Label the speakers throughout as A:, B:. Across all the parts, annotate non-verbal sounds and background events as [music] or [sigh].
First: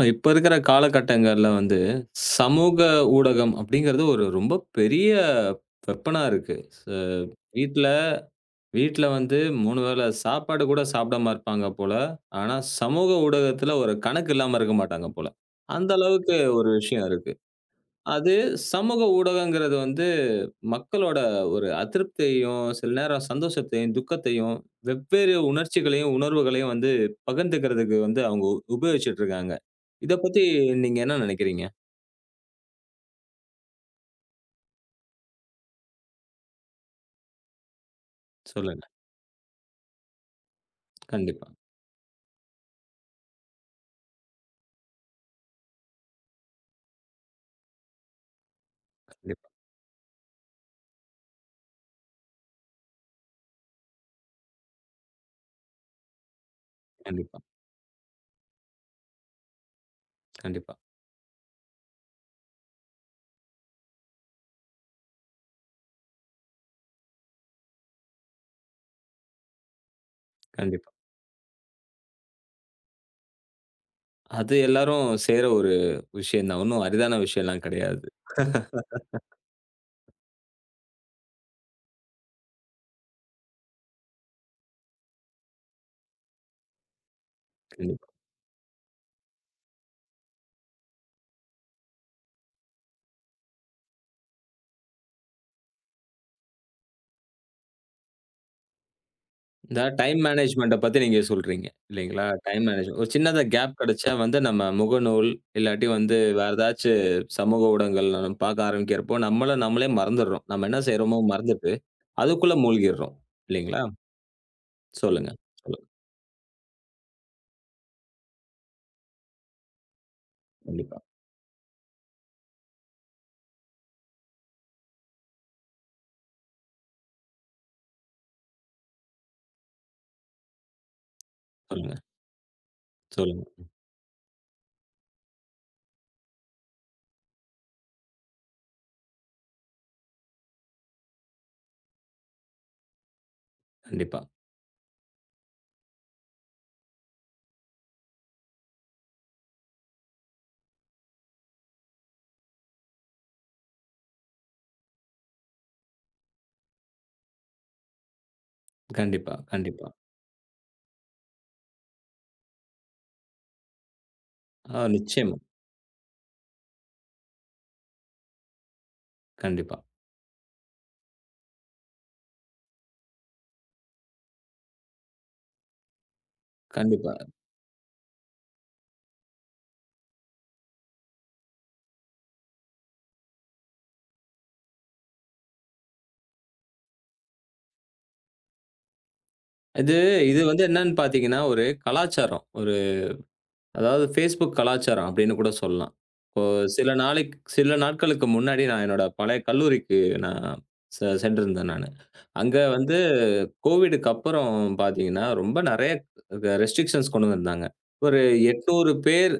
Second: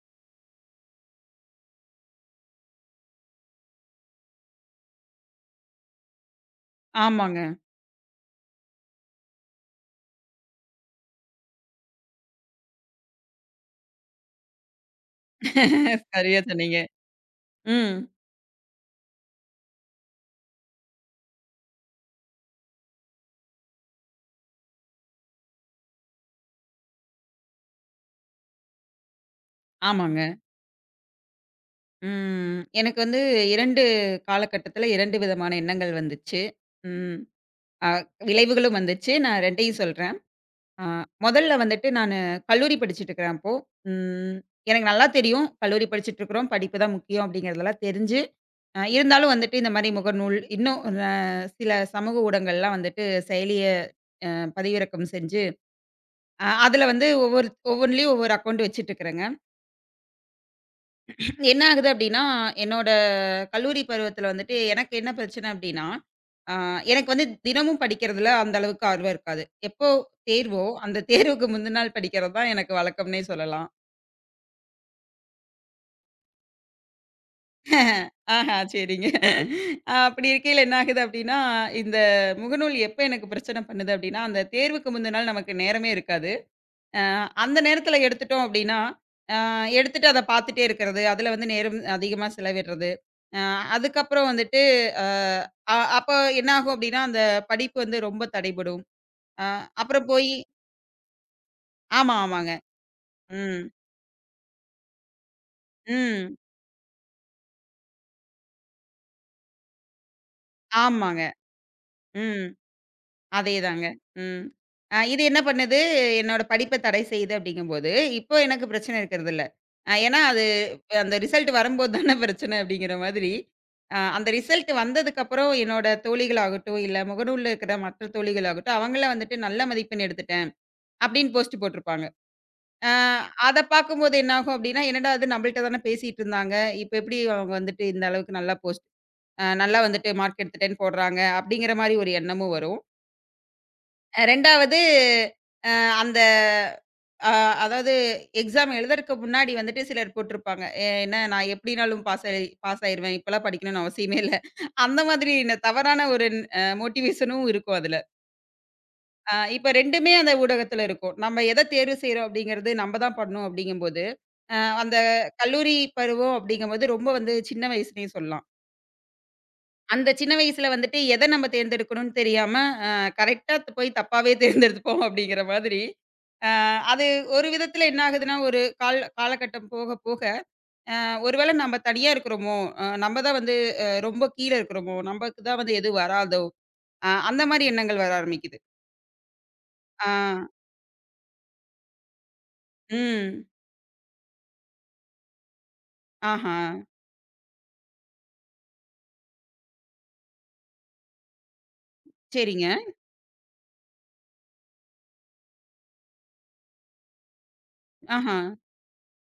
A: இப்ப இருக்கிற காலகட்டங்கள்ல வந்து, சமூக ஊடகம் அப்படிங்கிறது ஒரு ரொம்ப பெரிய வெப்பனா இருக்கு.
B: ஆமாங்க.
A: வீட்ல வீட்ல வந்து 3 வேள சாப்பாடு கூட சாப்பிடாம இருப்பாங்க போல. ஆனா, சமூக ஊடகத்துல ஒரு கணக்கு இல்லாம இருக்க மாட்டாங்க போல. அந்த அளவுக்கு
B: சரியா
A: ஒரு
B: சொன்னீங்க.
A: விஷயம் இருக்கு.
B: ம்.
A: அது சமூக ஊடகங்கிறது வந்து மக்களோட ஒரு அதிருப்தியையும், சில நேரம் சந்தோஷத்தையும், துக்கத்தையும், வெவ்வேறு உணர்ச்சிகளையும், உணர்வுகளையும் வந்து பகிர்ந்துக்கிறதுக்கு வந்து அவங்க உபயோகிச்சுட்டு இருக்காங்க. இத
B: ஆமாங்க.
A: பத்தி நீங்க என்ன நினைக்கிறீங்க?
B: ம். எனக்கு வந்து 2 காலகட்டத்தில 2 விதமான எண்ணங்கள் வந்துச்சு. ம். அ விளைவுகளும்
A: சொல்லுங்க.
B: வந்துச்சு. நான் 2யும் சொல்றேன். அ
A: கண்டிப்பா,
B: முதல்ல வந்துட்டு நானு கல்லூரி படிச்சுட்டு இருக்கிறேன் அப்போ. ம். எனக்கு நல்லா தெரியும். கல்லூரி படிச்சுட்டு இருக்கிறோம். படிப்பு தான் முக்கியம் அப்படிங்கிறதெல்லாம் தெரிஞ்சு, இருந்தாலும்
A: கண்டிப்பா,
B: வந்துட்டு இந்த மாரி முகநூல், இன்னும் அ சில சமூக ஊடகங்கள்லாம் வந்துட்டு செயலிய அ பதிவிறக்கம் செஞ்சு, அதில வந்து
A: கண்டிப்பா,
B: ஒவ்வொன்லயும் ஒவ்வொரு அக்கவுண்ட் வச்சுட்டு இருக்கிறேங்க.
A: கண்டிப்பா,
B: என்ன ஆகுது அப்டின்னா, என்னோட கல்லூரி பருவத்தில வந்துட்டு எனக்கு என்ன பிரச்சனை அப்டின்னா, அ எனக்கு வந்து தினமும் படிக்கிறதுல அந்த அளவுக்கு ஆர்வம் இருக்காது. எப்போ தேர்வோ,
A: கண்டிப்பா.
B: அந்த தேர்வுக்கு முந்தின நாள் படிக்கிறது தான் எனக்கு வழக்கம்னே சொல்லலாம்.
A: அது எல்லாரும் செய்ற ஒரு விஷயம் தான். ஒண்ணும் அரிதான விஷயம்லாம் கிடையாது.
B: [laughs] ஆஹா சரிங்க. அப்படி இருக்கையில என்ன ஆகுது அப்டின்னா, இந்த முகநூல் எப்ப எனக்கு பிரச்சனை பண்ணுது அப்டின்னா, அந்த தேர்வுக்கு முந்தின நாள் நமக்கு நேரமே இருக்காது. அ அந்த நேரத்துல
A: கண்டிப்பா.
B: எடுத்துட்டோம் அப்டின்னா, அ எடுத்துட்டு அத பார்த்துட்டே இருக்கிறது. அதுல வந்து நேரம் அதிகமா செலவிடுறது. அ அதுக்கப்புறம் வந்துட்டு அ அ அப்ப என்ன ஆகும் அப்டின்னா, அந்த படிப்பு வந்து ரொம்ப தடைபடும். அ
A: இந்த
B: அப்புறம்
A: டைம்
B: போயி
A: மேனேஜ்மென்ட்ட பத்தி நீங்க சொல்றீங்க
B: ஆமா,
A: இல்லைங்களா?
B: ஆமாங்க.
A: டைம் மேனேஜ்மென்ட் ஒரு சின்னதா
B: ம்.
A: கேப் கிடைச்சா வந்து நம்ம முகநூல், இல்லாட்டி வந்து
B: ம்.
A: வேற ஏதாச்சு சமூக ஊடகங்கள்ல நம்ம பார்க்க ஆரம்பிக்கிறப்போ, நம்மள நம்மளே மறந்துடுறோம். நம்ம என்ன
B: ஆமாங்க.
A: செய்றோமோ மறந்துட்டு,
B: ம்.
A: அதுக்குள்ள மூழ்கிடுறோம். இல்லைங்களா?
B: அதேதாங்க. ம். இது
A: சொல்லுங்க.
B: என்ன பண்ணுது,
A: சொல்லுங்க.
B: என்னோட படிப்ப தடை செய்யுது அப்படிங்கும்போது, இப்போ எனக்கு பிரச்சனை இருக்கிறதில்ல. ஏன்னா அது
A: கண்டிப்பா.
B: அந்த ரிசல்ட் வரும்போது தானே பிரச்சனை அப்படிங்கிற மாதிரி, அந்த ரிசல்ட் வந்ததுக்கப்புறம் என்னோட தோழிகளாகட்டும், இல்ல முகநூல்ல இருக்கிற மற்ற தோழிகளாகட்டும், அவங்கலாம் வந்துட்டு நல்ல மதிப்பெண் எடுத்துட்டேன் அப்படின்னு போஸ்ட்
A: சொல்லுங்க.
B: போட்டிருப்பாங்க. அ
A: சொல்லுங்க.
B: அத பார்க்கும்போது என்னாகும் அப்படின்னா, என்னடா இது நம்மள்ட்ட தானே பேசிட்டு இருந்தாங்க. இப்ப எப்படி அவங்க வந்துட்டு இந்த அளவுக்கு நல்லா போஸ்ட் நல்லா வந்துட்டு மார்க் எடுத்துட்டேன்னு போடுறாங்க அப்படிங்கிற மாரி ஒரு எண்ணமும் வரும்.
A: கண்டிப்பா.
B: 2வது அ அந்த அ அதாவது எக்ஸாம் எழுதறக்கு முன்னாடி வந்துட்டு சிலர் போட்டிருப்பாங்க. என்ன நான் எப்படினாலும் பாஸ் ஆயிருவேன். இப்பலாம் படிக்கணும்னு அவசியமே இல்ல. அந்த மாதிரி தவறான ஒரு மோட்டிவேஷனும் இருக்கும் அதுல.
A: கண்டிப்பா.
B: இப்ப
A: கண்டிப்பா.
B: 2மே அந்த ஊடகத்துல இருக்கும். நம்ம எத தேர்வு செய்றோம் அப்படிங்கிறது நம்ப தான் பண்ணணும் அப்படிங்கும்போது, அ
A: ஆ
B: அந்த
A: நிச்சயமா.
B: கல்லூரி பருவம் அப்படிங்கும்போது ரொம்ப வந்து சின்ன வயசுனே சொல்லலாம்.
A: கண்டிப்பா.
B: அந்த சின்ன வயசுல வந்துட்டு எத நம்ம தேர்ந்தெடுக்கணும்னு தெரியாம, அ கரெக்ட்டா போய் தப்பாவே தேர்ந்தெடுத்துப்போம் அப்படிங்கிற மாதிரி. அ அது
A: கண்டிப்பா.
B: ஒரு விதத்துல என்ன ஆகுதுன்னா, ஒரு காலகட்டம் போக போக, அ ஒருவேள நம்ம தனியா இருக்கிறோமோ, நம்ம தான் வந்து ரொம்ப கீழ இருக்கிறோமோ, நமக்கு தான் வந்து எதுவும் வராதோ, அந்த மாரி எண்ணங்கள் வர ஆரம்பிக்குது.
A: இது
B: ஆ,
A: இது வந்து என்னன்னு பார்த்தீங்கன்னா, ஒரு கலாச்சாரம். ஒரு
B: ம்.
A: அதாவது Facebook கலாச்சாரம் அப்படின்னு கூட சொல்லலாம். இப்போ
B: ஆஹா.
A: சில நாளைக்கு சில நாட்களுக்கு முன்னாடி நான் என்னோட பழைய கல்லூரிக்கு நான் சென்றிருந்தேன் நானு. அங்க
B: சரிங்க.
A: வந்து கோவிடுக்கு அப்புறம் பார்த்தீங்கன்னா, ரொம்ப நெறைய ரெஸ்ட்ரிக்ஷன்ஸ் கொண்டு வந்தாங்க. ஒரு
B: ஆஹா,
A: 800 பேர்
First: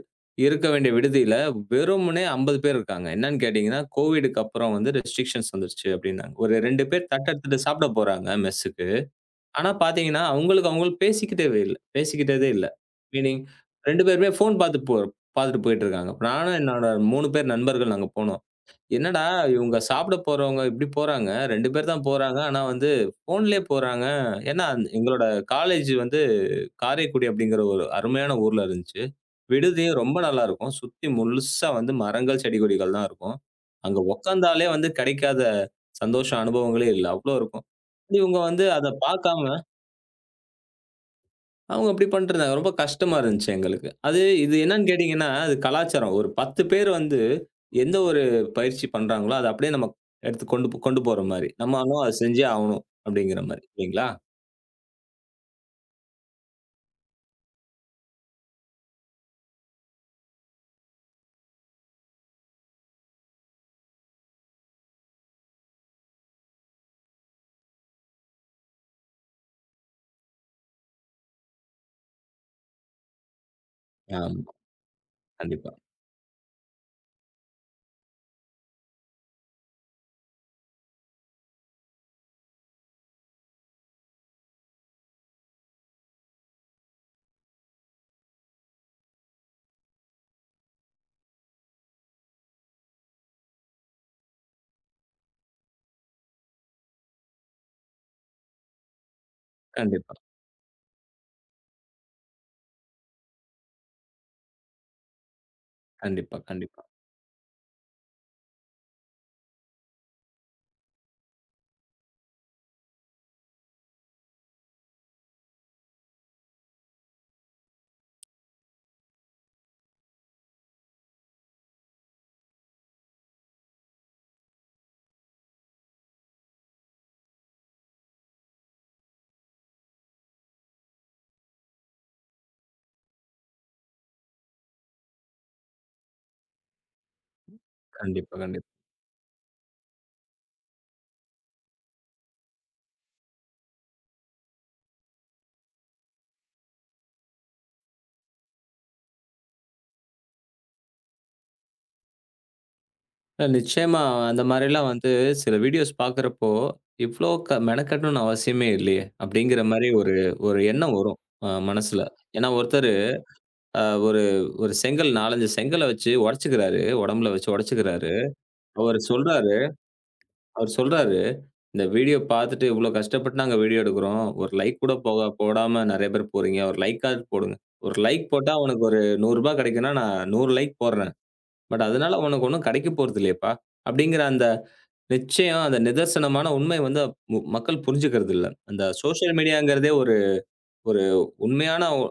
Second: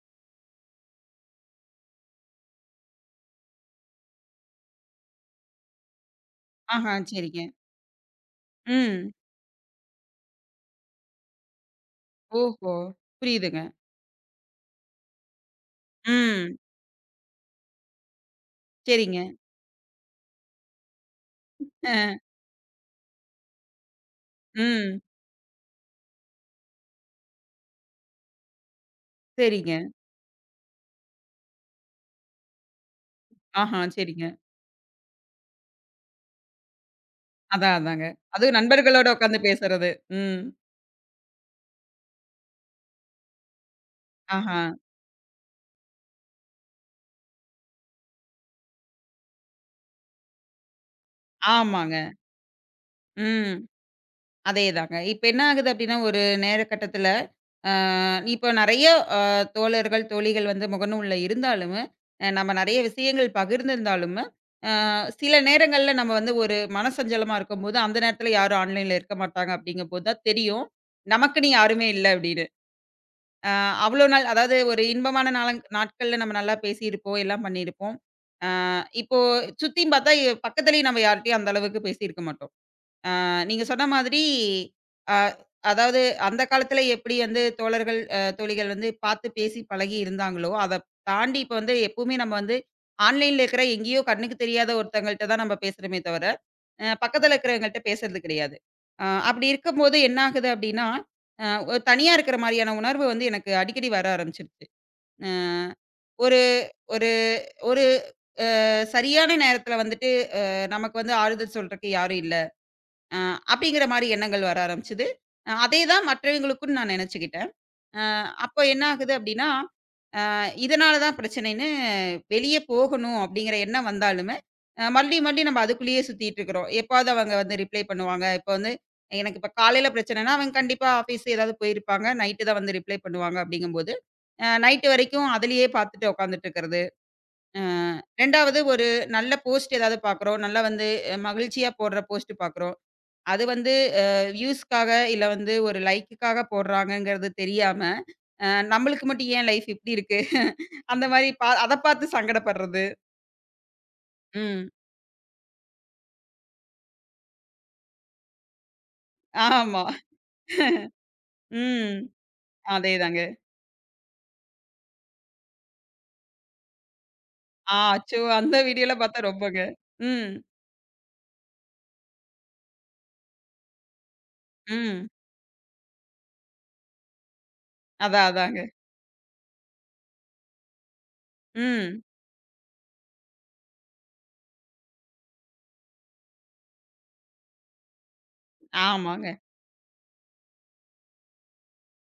A: இருக்க வேண்டிய விடுதியில வெறுமனே 50 பேர் இருக்காங்க. என்னன்னு கேட்டீங்கன்னா, கோவிடுக்கு அப்புறம் வந்து ரெஸ்ட்ரிக்ஷன்ஸ் வந்துருச்சு அப்படின்னாங்க. ஒரு 2
B: ஆஹா.
A: பேர் தட்ட
B: சரிங்க.
A: எடுத்துட்டு சாப்பிட போறாங்க மெஸ்ஸுக்கு.
B: ம்.
A: ஆனா பாத்தீங்கன்னா, அவங்களுக்கு அவங்க பேசிக்கிட்டவே இல்ல. பேசிக்கிட்டதே இல்ல.
B: ஓஹோ!
A: மீனிங்
B: புரியுதுங்க.
A: 2 பேருமே ஃபோன் பாத்து பாத்துட்டு போயிட்டு இருக்காங்க. இப்ப
B: ம்.
A: நானும் என்னோட 3 பேர் நண்பர்கள் நாங்க போனோம். என்னடா
B: சரிங்க.
A: இவங்க சாப்பிட போறவங்க இப்படி போறாங்க. 2 பேர் தான்
B: அ,
A: போறாங்க. ஆனா வந்து ஃபோன்லயே போறாங்க. ஏன்னா
B: ம்.
A: எங்களோட காலேஜ் வந்து காரைக்குடி அப்படிங்கிற ஒரு அருமையான ஊர்ல இருந்துச்சு.
B: சரிங்க.
A: விடுதியும் ரொம்ப நல்லா இருக்கும். சுத்தி முழுசா வந்து மரங்கள், செடி கொடிகள் தான் இருக்கும்.
B: ஆஹா,
A: அங்க
B: சரிங்க.
A: உக்காந்தாலே வந்து கிடைக்காத சந்தோஷம், அனுபவங்களே இல்ல. அவ்ளோ இருக்கும்.
B: அதான், அதாங்க.
A: இவங்க
B: அதுவும்
A: வந்து அத
B: நண்பர்களோட உட்காந்து
A: பாக்காம
B: பேசுறது. ம்.
A: அவங்க அப்படி பண்ட்டுருந்தாங்க. ரொம்ப கஷ்டமா இருந்துச்சு எங்களுக்கு. அது இது
B: ஆஹா.
A: என்னன்னு கேட்டீங்கன்னா, அது கலாச்சாரம். ஒரு 10 பேர் வந்து எந்த ஒரு பயிற்சி பண்றாங்களோ, அத அப்படியே நம்ம எடுத்து கொண்டு போற மாரி.
B: ஆமாங்க.
A: நம்மாலும் அத செஞ்சே ஆவணும் அப்படிங்கிற
B: ம்.
A: மாரி. இல்லைங்களா?
B: அதேதாங்க. இப்ப என்ன ஆகுது அப்டின்னா, ஒரு நேர கட்டத்துல, அ இப்ப நெறைய அ தோழர்கள், தோழிகள் வந்து முகநூல்ல இருந்தாலும், நம்ம நெறைய விஷயங்கள் பகிர்ந்திருந்தாலும், அ சில நேரங்கள்ல நம்ம வந்து ஒரு மனசஞ்சலமா இருக்கும்போது, அந்த நேரத்துல யாரும் ஆன்லைன்ல இருக்க மாட்டாங்க அப்டிங்கும்போது தான் தெரியும். நமக்குன்னு யாருமே இல்ல அப்டின்னு. அ அவ்ளோ நாள்
A: ஆமா.
B: அதாவது ஒரு இன்பமான
A: கண்டிப்பா.
B: நாட்கள்ல நம்ம நல்லா பேசியிருப்போம், எல்லாம் பண்ணியிருப்போம். அ இப்போ சுத்தியும் பார்த்தா பக்கத்திலேயும் நம்ம யார்ட்டயும் அந்த அளவுக்கு பேசியிருக்க மாட்டோம். அ நீங்க சொன்ன மாதிரி அ அதாவது அந்த காலத்துல எப்படி வந்து தோழர்கள், தோழிகள் வந்து பார்த்து பேசி பழகி இருந்தாங்களோ, அத தாண்டி இப்ப வந்து எப்பவுமே நம்ம வந்து ஆன்லைன்ல இருக்கிற எங்கேயோ கண்ணுக்கு தெரியாத ஒருத்தங்கள்ட்ட தான் நம்ம பேசுறோமே தவிர பக்கத்துல இருக்கிறவங்கள்ட்ட பேசுறது கிடையாது. அப்படி இருக்கும்போது
A: கண்டிப்பா.
B: என்ன ஆகுது அப்படின்னா, ஒரு தனியா இருக்கிற மாரியான உணர்வு வந்து எனக்கு அடிக்கடி வர ஆரம்பிச்சுருச்சு. அ
A: கண்டிப்பா,
B: ஒரு
A: கண்டிப்பா.
B: ஒரு ஒரு சரியான நேரத்துல வந்துட்டு நமக்கு வந்து ஆறுதல் சொல்றக்கு யாரும் இல்ல. அ அப்படிங்கிற மாரி எண்ணங்கள் வர ஆரம்பிச்சது. அதே தான் மற்றவங்களுக்கும் நான் நெனச்சுக்கிட்டேன். அ அப்போ என்ன ஆகுது அப்படின்னா இதனால தான் பிரச்சனைன்னு வெளியே போகணும் அப்படிங்கிற எண்ணம் வந்தாலுமே, மறுபடியும் மறுபடியும் நம்ம அதுக்குள்ளேயே சுத்திட்டு இருக்கிறோம். எப்பாவது அவங்க வந்து ரிப்ளை பண்ணுவாங்க. இப்ப வந்து எனக்கு இப்ப காலையில பிரச்சனைன்னா, அவங்க கண்டிப்பா ஆஃபீஸ் ஏதாவது போயிருப்பாங்க. நைட்டு தான் வந்து ரிப்ளை பண்ணுவாங்க அப்படிங்கும்போது, நைட்டு வரைக்கும் அதிலேயே பார்த்துட்டு உட்காந்துட்டு இருக்கிறது. அ
A: கண்டிப்பா,
B: 2வது
A: கண்டிப்பா.
B: ஒரு நல்ல போஸ்ட் ஏதாவது பார்க்குறோம். நல்லா வந்து மகிழ்ச்சியா போடுற போஸ்ட் பார்க்குறோம். அது வந்து அ வியூஸ்க்காக இல்ல வந்து ஒரு லைக்குக்காக போடுறாங்கங்கிறது தெரியாம, நம்மளுக்கு மட்டும் ஏன் லைஃப் இப்படி இருக்கு? [laughs] அந்த மாரி அத பார்த்து சங்கடப்படுறது.
A: அ நிச்சயமா அந்த
B: ம்.
A: மாரிலாம் வந்து சில வீடியோஸ் பார்க்குறப்போ, இவ்ளோ மெனக்கெடணும்னு அவசியமே இல்லையே! அப்படிங்கிற
B: ஆமா.
A: மாரி ஒரு ஒரு எண்ணம் வரும் அ
B: ம்.
A: மனசுல. ஏன்னா ஒருத்தர்
B: அதேதாங்க.
A: அ ஒரு ஒரு செங்கல் 4, 5 செங்கல வச்சு உடைச்சுக்கிறாரு. உடம்புல வச்சு
B: ஆ,
A: உடைச்சுக்கிறாரு.
B: அச்சோ! அந்த வீடியோலாம்
A: அவரு
B: பார்த்தா
A: சொல்றாரு
B: ரொம்பங்க. ம்.
A: அவரு சொல்றாரு, "இந்த வீடியோ பார்த்துட்டு இவ்ளோ கஷ்டப்பட்டு நாங்க வீடியோ எடுக்குறோம். ஒரு லைக் கூட
B: ம்.
A: போக போடாம நெறைய பேர் போறீங்க. ஒரு லைக்காவது போடுங்க. ஒரு லைக்
B: அதான்,
A: போட்டா
B: அதாங்க.
A: உனக்கு ஒரு ரூ. 100 கிடைக்கும்னா, நான் 100 லைக் போடுறேன். பட்
B: ம்.
A: அதனால உனக்கு ஒண்ணும் கிடைக்க போறது இல்லையேப்பா!" அப்படிங்கிற அந்த நிச்சயம், அந்த நிதர்சனமான உண்மை வந்து மக்கள் புரிஞ்சுக்கிறது இல்ல. அந்த
B: ஆமாங்க.
A: சோசியல் மீடியாங்கிறதே ஒரு ஒரு உண்மையான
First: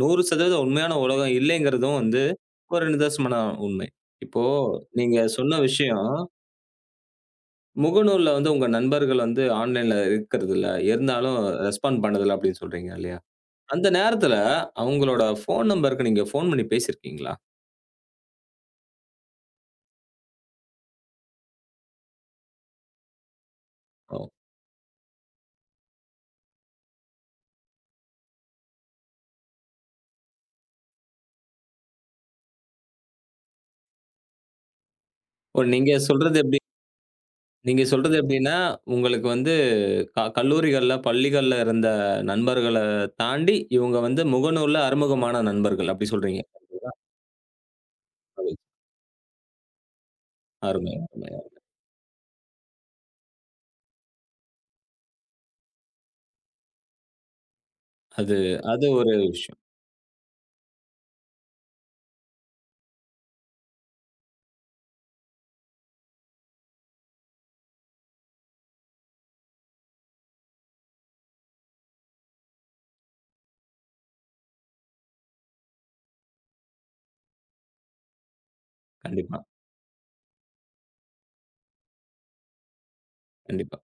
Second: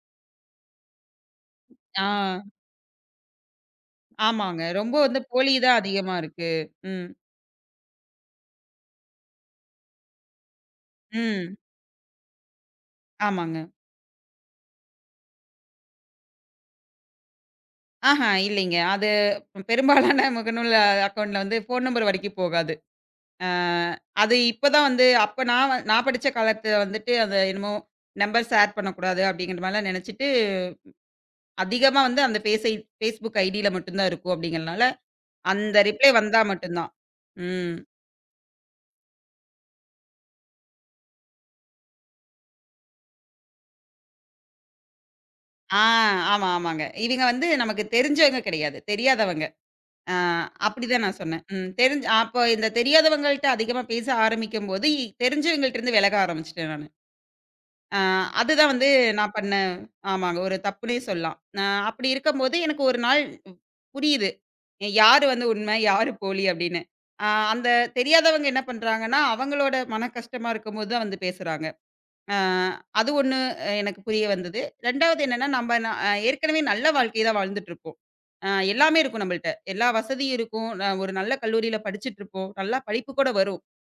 A: 100% உண்மையான உலகம் இல்லைங்கிறதும் வந்து
B: ஆ.
A: ஒரு நிதர்சனமான உண்மை. இப்போ
B: ஆமாங்க. ரொம்ப
A: நீங்க
B: வந்து போலி
A: சொன்ன
B: தான்
A: விஷயம்,
B: அதிகமா இருக்கு. ம்.
A: முகநூல்ல வந்து உங்க நண்பர்கள் வந்து ஆன்லைன்ல இருக்கிறதில்ல, இருந்தாலும்
B: ம்.
A: ரெஸ்பாண்ட் பண்ணதில்ல அப்படின்னு சொல்றீங்க இல்லையா?
B: ஆமாங்க.
A: அந்த நேரத்தில அவங்களோட ஃபோன் நம்பருக்கு நீங்க ஃபோன் பண்ணி பேசியிருக்கீங்களா?
B: ஆஹா இல்லைங்க. அது பெரும்பாலான முகநூல் அக்கவுண்ட்ல வந்து ஃபோன் நம்பர் வரைக்கும் போகாது. அ
A: ஓ!
B: அது இப்பதான் வந்து அப்ப நான் படிச்ச காலத்துல வந்துட்டு, அத என்னமோ நம்பர் ஷேர் பண்ணக்கூடாது அப்படிங்கிற மாரிலாம் நெனச்சுட்டு, அதிகமா வந்து அந்த ஃபேஸை Facebook ஐடியில மட்டும் தான் இருக்கும் அப்படிங்கிறனால,
A: ஓ
B: அந்த
A: நீங்க
B: ரிப்ளை
A: சொல்றது
B: வந்தா
A: எப்படி
B: மட்டும் தான். ம்.
A: நீங்க சொல்றது எப்படின்னா, உங்களுக்கு வந்து கல்லூரிகள்ல, பள்ளிகள்ல இருந்த நண்பர்கள தாண்டி, இவங்க வந்து முகநூல்ல அறிமுகமான
B: ஆ
A: நண்பர்கள் அப்படி சொல்றீங்க.
B: ஆமா, ஆமாங்க. இவங்க வந்து நமக்கு தெரிஞ்சவங்க கெடையாது. தெரியாதவங்க. ஆ
A: அருமை,
B: அப்படிதான் நான்
A: அருமை.
B: சொன்னேன். ம். தெரிஞ்சு அப்போ இந்த தெரியாதவங்கள்ட்ட அதிகமா பேச ஆரம்பிக்கும்போது, தெரிஞ்சவங்கள்ட்ட இருந்து விலக ஆரம்பிச்சுட்டேன் நானு. அ
A: அது
B: அதுதான்
A: அது
B: வந்து
A: ஒரு
B: நான் பண்ண
A: விஷயம்.
B: ஆமாங்க. ஒரு தப்புன்னே சொல்லலாம். அப்படி இருக்கும்போது எனக்கு ஒரு நாள் புரியுது. யாரு வந்து உண்மை, யாரு போலி அப்படின்னு. அ அந்த தெரியாதவங்க என்ன பண்றாங்கன்னா, அவங்களோட மன கஷ்டமா இருக்கும்போது தான் வந்து பேசுறாங்க. அ அது ஒண்ணு எனக்கு புரிய வந்தது. 2வது என்னன்னா, நம்ம ந ஏற்கனவே நல்ல வாழ்க்கை தான் வாழ்ந்துட்டுருப்போம். எல்லாமே இருக்கும்
A: கண்டிப்பா,
B: நம்மள்ட்ட. எல்லா வசதியும் இருக்கும். ஒரு நல்ல கல்லூரியில படிச்சுட்டுருப்போம். நல்லா படிப்பு கூட வரும்.
A: கண்டிப்பா,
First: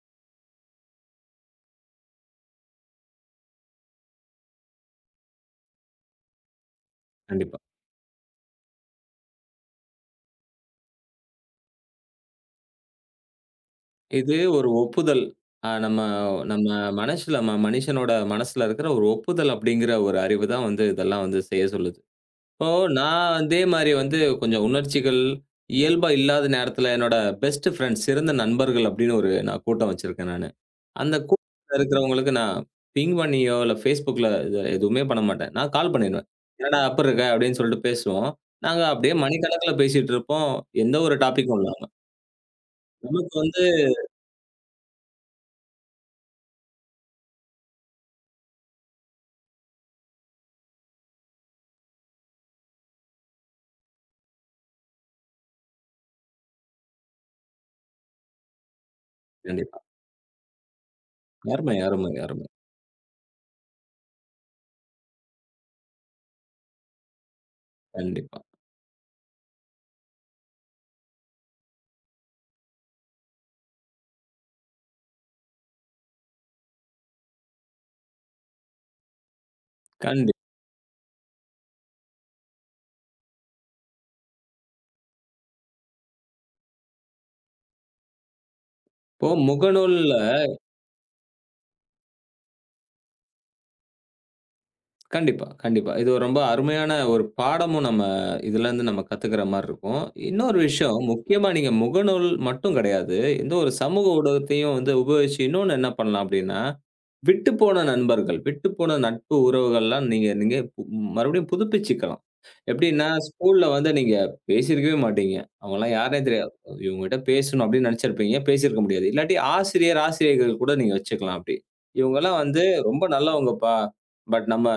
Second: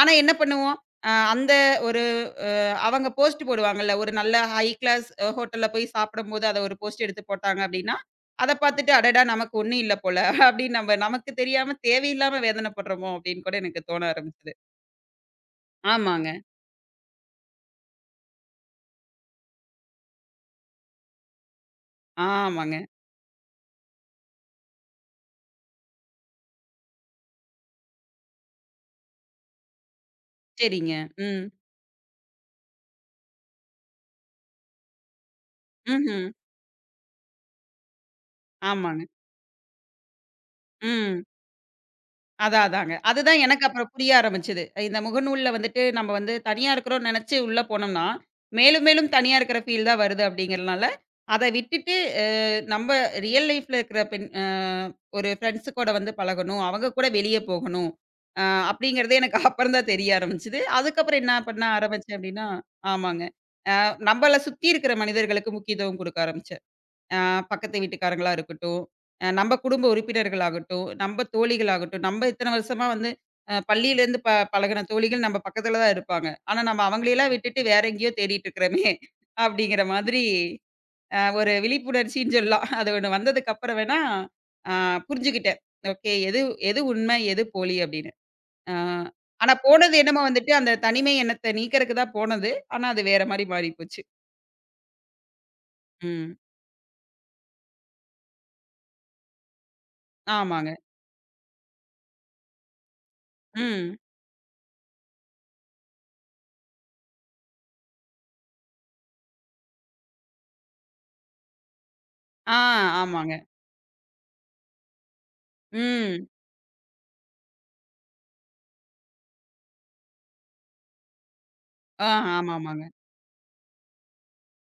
B: ஆனா என்ன பண்ணுவோம்? அ அந்த ஒரு அ அவங்க போஸ்ட் போடுவாங்கல்ல, ஒரு நல்ல ஹை கிளாஸ் ஹோட்டல்ல போய் சாப்பிடும்போது, அத ஒரு போஸ்ட் எடுத்து
A: கண்டிப்பா.
B: போட்டாங்க அப்டின்னா, அத பாத்துட்டு "அடடா! நமக்கு ஒண்ணும் இல்ல போல" அப்டின்னு நம்ம நமக்கு தெரியாம தேவையில்லாம வேதனைப்படுறோமோ! அப்டின்னு கூட எனக்கு தோண
A: இது
B: ஆரம்பிச்சது.
A: ஒரு ஒப்புதல். அ நம்ம
B: ஆமாங்க.
A: நம்ம மனசுல மனிஷனோட மனசுல இருக்கிற ஒரு ஒப்புதல் அப்படிங்கிற ஒரு அறிவு தான் வந்து இதெல்லாம் வந்து செய்ய சொல்லுது. இப்போ
B: ஆமாங்க.
A: நான் அதே மாரி வந்து கொஞ்சம் உணர்ச்சிகள் இயல்பா இல்லாத நேரத்தில என்னோட பெஸ்ட் ஃபிரெண்ட்ஸ், சிறந்த நண்பர்கள் அப்படின்னு ஒரு நான் கூட்டம் வச்சிருக்கேன் நானு.
B: சரிங்க.
A: அந்த
B: ம்.
A: கூட்டத்துல இருக்கிறவங்களுக்கு நான் பிங் பண்ணியோ, இல்ல Facebookல இது எதுவுமே பண்ண மாட்டேன். நான் கால்
B: ம்ஹ்ம்.
A: பண்ணிருவேன். "என்னடா எப்புடி இருக்க?" அப்படின்னு சொல்லிட்டு பேசுவோம். நாங்க
B: ஆமாங்க.
A: அப்படியே மணிக்கணக்குல பேசிட்டு இருப்போம். எந்த ஒரு
B: ம்.
A: டாபிக்கும் இல்லாம.
B: அதான் அதாங்க.
A: நமக்கு
B: அதுதான் எனக்கு
A: வந்து
B: அப்புறம் புரிய ஆரம்பிச்சது. இந்த முகநூல்ல வந்துட்டு நம்ம வந்து தனியா இருக்கிறோம்னு நெனச்சு உள்ள போனோம்னா, மேலும் மேலும் தனியா இருக்கிற ஃபீல் தான் வருது அப்படிங்கிறனால, அத விட்டுட்டு அ நம்ம ரியல் லைஃப்ல இருக்கிற பெண் அ ஒரு ஃப்ரெண்ட்ஸ் கூட வந்து பழகணும். அவங்க கூட வெளிய போகணும். அ அப்படிங்கிறதே எனக்கு அப்புறம்
A: கண்டிப்பா.
B: தான் தெரிய ஆரம்பிச்சது. அதுக்கப்புறம் என்ன பண்ண
A: அருமை, அருமை,
B: ஆரம்பிச்சேன் அப்படின்னா
A: அருமை.
B: ஆமாங்க. அ நம்மள சுத்தி இருக்கிற மனிதர்களுக்கு முக்கியத்துவம் குடுக்க ஆரம்பிச்சேன். அ பக்கத்து வீட்டுக்காரங்களா
A: கண்டிப்பா,
B: இருக்கட்டும், நம்ப குடும்ப உறுப்பினர்களாகட்டும், நம்ப தோழிகளாகட்டும், நம்ப இத்தன வருஷமா வந்து பள்ளியிலேருந்து பழகுன தோழிகள் நம்ப பக்கத்துல தான் இருப்பாங்க. ஆனா, நம்ம அவங்களையெல்லாம் விட்டுட்டு வேற எங்கேயோ தேடிட்டு இருக்கிறோமே! [laughs] அப்படிங்கிற மாதிரி
A: கண்டிப்பா.
B: ஒரு விழிப்புணர்ச்சின்னு சொல்லலாம். அது ஒண்ணு வந்ததுக்கப்புறம் வேணா அ புரிஞ்சுக்கிட்டேன். ஓகே. எது எது உண்மை? எது போலி? அப்படின்னு. அ
A: இப்போ
B: ஆனா போனது
A: முகநூல்ல
B: என்னமோ வந்துட்டு அந்த தனிமை எண்ணத்த நீக்கறக்கு தான் போனது. ஆனா, அது வேற மாரி மாறிப்போச்சு.
A: கண்டிப்பா, கண்டிப்பா. இது ஒரு
B: ம்.
A: ரொம்ப அருமையான ஒரு பாடமும் நம்ம இதுலருந்து நம்ம கத்துக்கிற மாரி இருக்கும். இன்னொரு
B: ஆமாங்க.
A: விஷயம், முக்கியமா நீங்க முகநூல் மட்டும் கிடையாது. எந்த ஒரு
B: ம்.
A: சமூக ஊடகத்தையும் வந்து உபயோகிச்சு இன்னொன்னு என்ன பண்ணலாம் அப்டின்னா, விட்டுப்போன நண்பர்கள், விட்டுப்போன நட்பு உறவுகள்லாம் நீங்க நீங்க மறுபடியும் புதுப்பிச்சுக்கலாம்.
B: ஆ
A: எப்டின்னா,
B: ஆமாங்க.
A: ஸ்கூல்ல வந்து நீங்க பேசியிருக்கவே மாட்டீங்க. அவங்கலாம் யாருன்னே
B: ம்.
A: தெரியாது. இவங்ககிட்ட பேசணும் அப்டின்னு நெனச்சிருப்பீங்க. பேசியிருக்க முடியாது. இல்லாட்டி ஆசிரியர், ஆசிரியைகள் கூட நீங்க வச்சுக்கலாம் அப்டி.
B: ஆ
A: இவங்கலாம் வந்து
B: ஆமாமாங்க.
A: ரொம்ப நல்லவங்கப்பா. பட் நம்ம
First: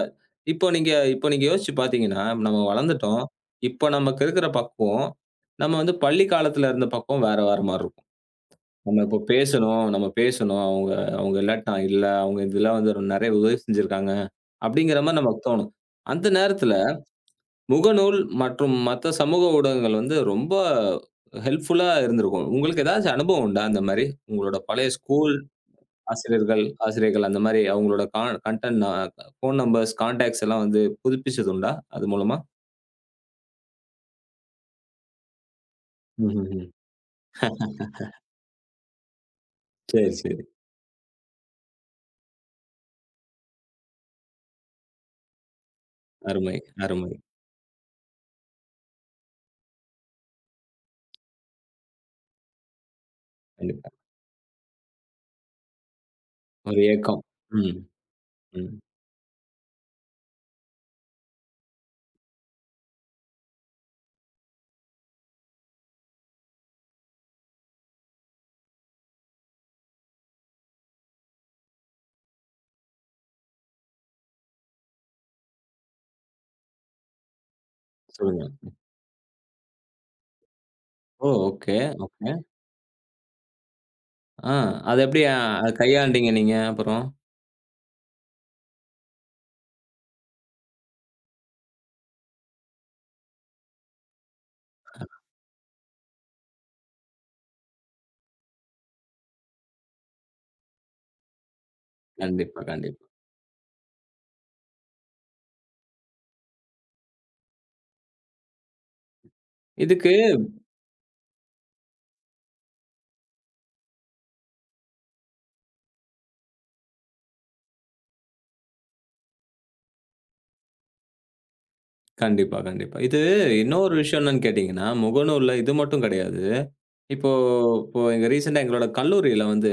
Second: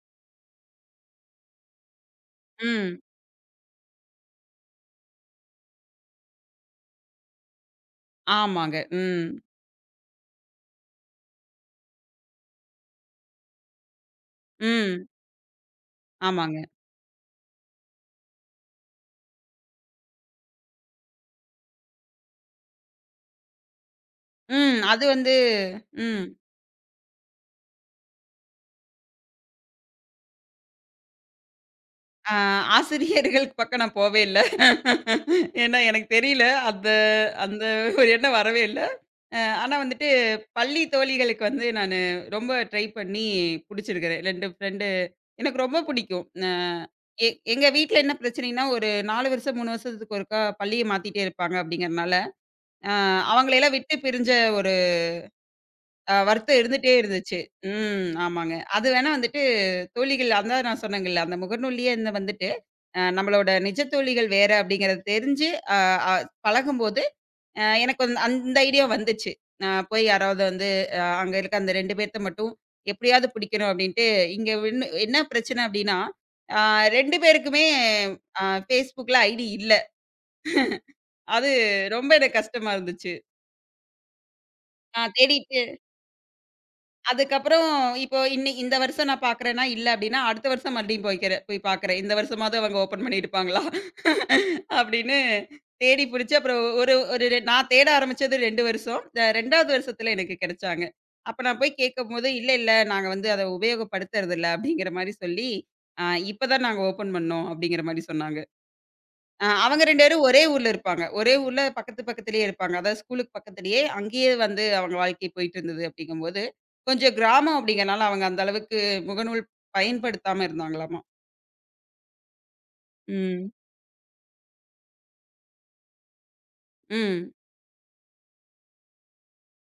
A: இப்போ நீங்க யோசிச்சு பார்த்தீங்கன்னா, நம்ம
B: ம்.
A: வளர்ந்துட்டோம். இப்போ நமக்கு இருக்கிற பக்குவம், நம்ம வந்து பள்ளி காலத்துல இருந்த பக்குவம் வேற வேற மாரி இருக்கும்.
B: ஆமாங்க.
A: நம்ம இப்போ
B: ம்.
A: பேசணும், நம்ம பேசணும். அவங்க அவங்க இல்லாட்டா இல்ல, அவங்க இதெல்லாம் வந்து நெறைய உதவி செஞ்சிருக்காங்க. அப்படிங்கிற
B: ம்.
A: மாரி நமக்கு தோணும். அந்த
B: ஆமாங்க.
A: நேரத்துல முகநூல் மற்றும் மத்த சமூக ஊடகங்கள் வந்து ரொம்ப ஹெல்ப்ஃபுல்லா இருந்திருக்கும். உங்களுக்கு ஏதாச்சும் அனுபவம் உண்டா அந்த மாரி? உங்களோட
B: ம்.
A: பழைய
B: அது வந்து
A: ஸ்கூல்
B: ம்.
A: ஆசிரியர்கள், ஆசிரியைகள் அந்த மாரி அவங்களோட கன்டென்ட், ஃபோன் நம்பர்ஸ், கான்டாக்ட்ஸ் எல்லாம் வந்து புதுப்பிச்சது உண்டா? அது
B: ஆ
A: மூலமா?
B: ஆசிரியர்களுக்கு பக்கம் நான் போவே இல்ல. ஏன்னா எனக்கு தெரியல.
A: ம்ஹ்ஹ்ம்.
B: அந்த அந்த ஒரு எண்ணம் வரவே இல்ல. ஆனா வந்துட்டு
A: சரி, சரி.
B: பள்ளி தோழிகளுக்கு வந்து நானு ரொம்ப ட்ரை பண்ணி புடிச்சிருக்கிறேன். 2 ஃப்ரெண்டு எனக்கு ரொம்ப பிடிக்கும். அ
A: அருமை, அருமை.
B: எ எங்க வீட்ல என்ன பிரச்சனைன்னா, ஒரு 4 வருஷம், 3 வருஷத்துக்கு ஒருக்கா பள்ளிய மாத்திட்டே இருப்பாங்க அப்படிங்கிறனால, அ அவங்களையெல்லாம்
A: கண்டிப்பா.
B: விட்டு பிரிஞ்ச ஒரு அ வருத்தம்
A: ஒரு
B: இருந்துட்டே
A: ஏக்கம்.
B: இருந்துச்சு.
A: ம்,
B: ம். ஆமாங்க.
A: ம்.
B: அது வேணா வந்துட்டு தோழிகள் அதான் நான் சொன்னேங்கல்ல, அந்த முகநூலியே இந்த வந்துட்டு, நம்மளோட நிஜ தோழிகள் வேற அப்படிங்கிறது தெரிஞ்சு, அ அ பழகும்போது, எனக்கு வந்து அந்த ஐடியா வந்துச்சு. போய் யாராவது வந்து அங்க இருக்க அந்த 2 பேத்த மட்டும் எப்படியாவது பிடிக்கணும் அப்படின்ட்டு, இங்க என்ன என்ன பிரச்சனை அப்படின்னா, அ 2 பேருக்குமே அ
A: சொல்லுங்க.
B: Facebookல ஐடி இல்ல.
A: ஓ!
B: அது
A: ஓகே,
B: ரொம்ப
A: ஓகே.
B: எனக்கு கஷ்டமா இருந்துச்சு.
A: ஆ அத
B: நான்
A: எப்படி அ
B: தேடிட்டு
A: கையாண்டீங்க நீங்க அப்புறம்?
B: அதுக்கப்புறம் இப்போ இன்னை இந்த வருஷம் நான் பார்க்குறேன்னா இல்ல அப்படின்னா, அடுத்த வருஷம் மறுபடியும் போய்க்கிறேன் போய் பார்க்குறேன். இந்த வருஷமாவது அவங்க ஓப்பன் பண்ணியிருப்பாங்களா? [laughs] அப்படின்னு தேடி புடிச்சு அப்புறம் ஒரு ஒரு ரெ- நான் தேட ஆரம்பிச்சது 2 வருஷம். 2வது வருஷத்துல எனக்கு கிடைச்சாங்க. அப்ப நான் போய் கேட்கும்போது, "இல்ல,
A: கண்டிப்பா,
B: இல்ல
A: கண்டிப்பா.
B: நாங்க வந்து அத உபயோகப்படுத்துறதில்ல." அப்படிங்கிற மாரி சொல்லி, "அ இப்ப தான் நாங்க ஓப்பன் பண்ணோம்." அப்படிங்கிற மாரி சொன்னாங்க. அவங்க 2
A: இதுக்கு
B: பேரும் ஒரே ஊர்ல இருப்பாங்க. ஒரே ஊர்ல பக்கத்து பக்கத்திலேயே இருப்பாங்க. அதாவது ஸ்கூலுக்கு பக்கத்திலேயே அங்கேயே வந்து அவங்க வாழ்க்கை போயிட்டு இருந்தது அப்படிங்கும்போது, கொஞ்சம் கிராமம் அப்படிங்கிறனால அவங்க அந்த அளவுக்கு முகநூல் பயன்படுத்தாம இருந்தாங்களாமா.
A: கண்டிப்பா, கண்டிப்பா. இது
B: ம்.
A: இன்னொரு விஷயம் என்னன்னு கேட்டீங்கன்னா, முகநூல்ல இது மட்டும் கிடையாது. இப்போ
B: ம்.
A: இப்போ எங்க ரீசென்ட்டா எங்களோட கல்லூரியில வந்து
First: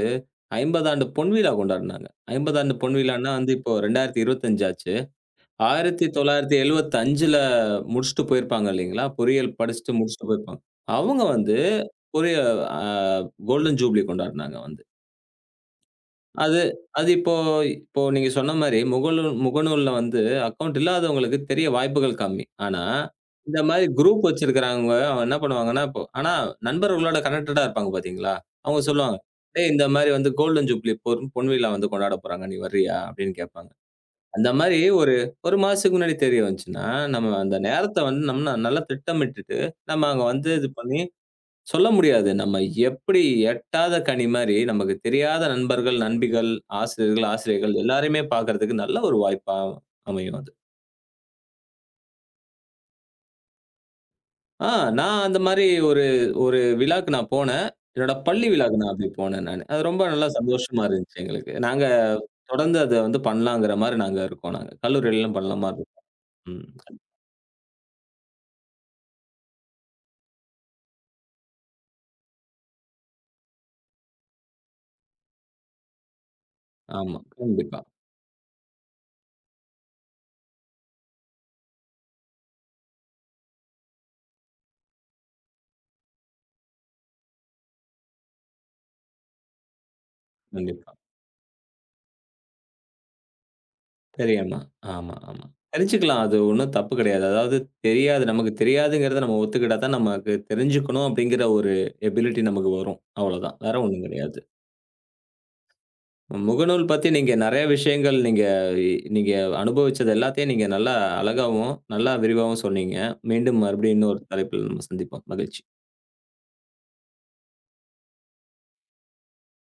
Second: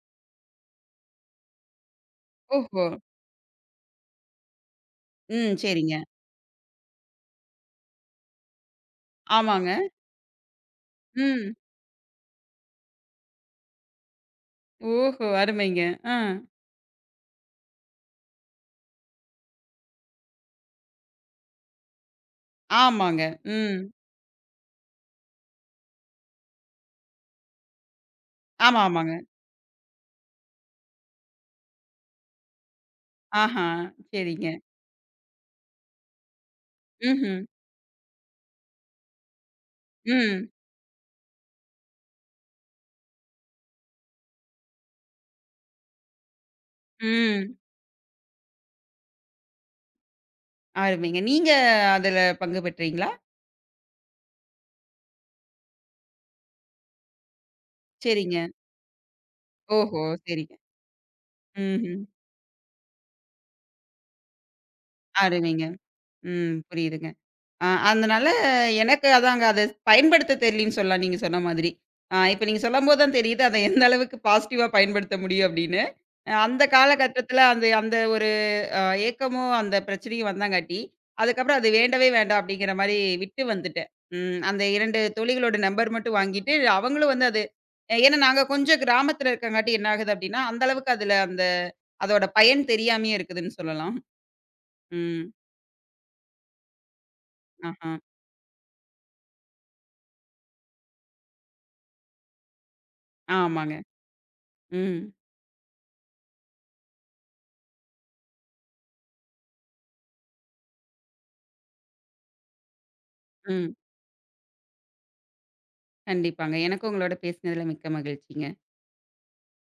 A: 50 ஆண்டு பொன்விழா கொண்டாடுனாங்க. 50 ஆண்டு
B: ஓஹோ!
A: பொன்விழான்னா வந்து இப்போ 2025 ஆச்சு.
B: ம். சரிங்க.
A: 1975ல முடிச்சுட்டு போயிருப்பாங்க இல்லைங்களா? பொறியியல்
B: ஆமாங்க.
A: படிச்சுட்டு முடிச்சுட்டு போயிருப்பாங்க. அவங்க
B: ம்.
A: வந்து பொரிய அ கோல்டன் ஜூப்ளி கொண்டாடுனாங்க வந்து.
B: ஓஹோ! அருமைங்க. ஆ.
A: அது அது இப்போ இப்போ நீங்க சொன்ன மாரி முகநூல் முகநூல்ல வந்து அக்கவுண்ட் இல்லாதவங்களுக்கு தெரிய வாய்ப்புகள் கம்மி. ஆனா,
B: ஆமாங்க.
A: இந்த
B: ம்.
A: மாரி குரூப் வச்சிருக்கிறவங்க அவன் என்ன பண்ணுவாங்கன்னா, இப்போ ஆனா நண்பர்களோட கனெக்டடா இருப்பாங்க பார்த்தீங்களா?
B: ஆமா,
A: அவங்க
B: ஆமாங்க.
A: சொல்லுவாங்க, "டேய் இந்த மாரி வந்து கோல்டன் ஜூப்ளி பொன்விழா வந்து கொண்டாட போறாங்க. நீ வர்றியா?" அப்படின்னு
B: ஆஹா.
A: கேட்பாங்க.
B: சரிங்க.
A: அந்த மாரி ஒரு 1 மாசத்துக்கு முன்னாடி தெரிய வந்துச்சுன்னா, நம்ம
B: ம்ஹ்ம்.
A: அந்த நேரத்த வந்து நம்ம நல்லா திட்டமிட்டுட்டு, நம்ம அங்க
B: ம்.
A: வந்து இது பண்ணி சொல்ல முடியாது. நம்ம எப்படி எட்டாத கனி மாரி நமக்கு தெரியாத நண்பர்கள், நண்பிகள், ஆசிரியர்கள்,
B: ம்.
A: ஆசிரியைகள் எல்லாரையுமே பார்க்கறதுக்கு நல்ல ஒரு வாய்ப்பா அமையும் அது.
B: அருமைங்க. நீங்க அதுல பங்கு பெற்றீங்களா?
A: ஆ நான் அந்த மாரி ஒரு ஒரு விழாக்கு நான் போனேன். என்னோட
B: சரிங்க.
A: பள்ளி விழாக்கு நான் அப்படி போனேன் நானு. அது
B: ஓஹோ!
A: ரொம்ப நல்லா
B: சரிங்க.
A: சந்தோஷமா இருந்துச்சு எங்களுக்கு. நாங்க
B: ம்ஹ்ம்.
A: தொடர்ந்து அத வந்து பண்ணலாங்கிற மாரி நாங்க இருக்கோம் நாங்க. கல்லூரிலலாம்
B: அருமைங்க.
A: பண்ணலாமா இருக்கும்.
B: ம்.
A: ம்.
B: புரியுதுங்க. அதனால எனக்கு அதாங்க அத பயன்படுத்த தெரியலன்னு சொல்லலாம், நீங்க சொன்ன மாதிரி. இப்ப நீங்க சொல்லும்போது தான் தெரியுது, அத எந்த அளவுக்கு பாசிட்டிவா பயன்படுத்த முடியும் அப்படின்னு. அ அந்த
A: ஆமா.
B: காலகட்டத்தில அந்த
A: கண்டிப்பா,
B: அந்த ஒரு அ ஏக்கமும், அந்த பிரச்சனையும் வந்தாங்காட்டி, அதுக்கப்புறம் அது வேண்டவே வேண்டாம் அப்படிங்கிற மாரி விட்டு வந்துட்டேன். ம். அந்த 2 தோழிகளோட நம்பர் மட்டும் வாங்கிட்டு, அவங்களும் வந்து அது ஏன்னா நாங்க கொஞ்சம் கிராமத்தில இருக்கங்காட்டி என்ன ஆகுது அப்படின்னா, அந்த அளவுக்கு
A: கண்டிப்பா.
B: அதில அந்த அதோட பயன் தெரியாமயே இருக்குதுன்னு சொல்லலாம்.
A: தெரியாம. ஆமா,
B: ம்.
A: ஆமா. தெரிஞ்சுக்கலாம். அது ஒண்ணும் தப்பு கிடையாது. அதாவது
B: ஆஹா.
A: தெரியாது. நமக்கு தெரியாதுங்கிறத நம்ம ஒத்துக்கிட்டா தான் நமக்கு தெரிஞ்சுக்கணும் அப்படிங்கிற ஒரு எபிலிட்டி நமக்கு வரும். அவ்வளோதான்.
B: ஆமாங்க.
A: வேற ஒண்ணும் கிடையாது.
B: ம்.
A: முகநூல் பத்தி நீங்க நெறைய விஷயங்கள் நீங்க நீங்க அனுபவிச்சது எல்லாத்தையும் நீங்க நல்லா அழகாவும், நல்லா விரிவாவும் சொன்னீங்க. மீண்டும்
B: ம்.
A: மறுபடியும் இன்னொரு தலைப்பில் நம்ம சந்திப்போம். மகிழ்ச்சி.
B: கண்டிப்பாங்க. எனக்கும் உங்களோட பேசினதுல மிக்க மகிழ்ச்சிங்க.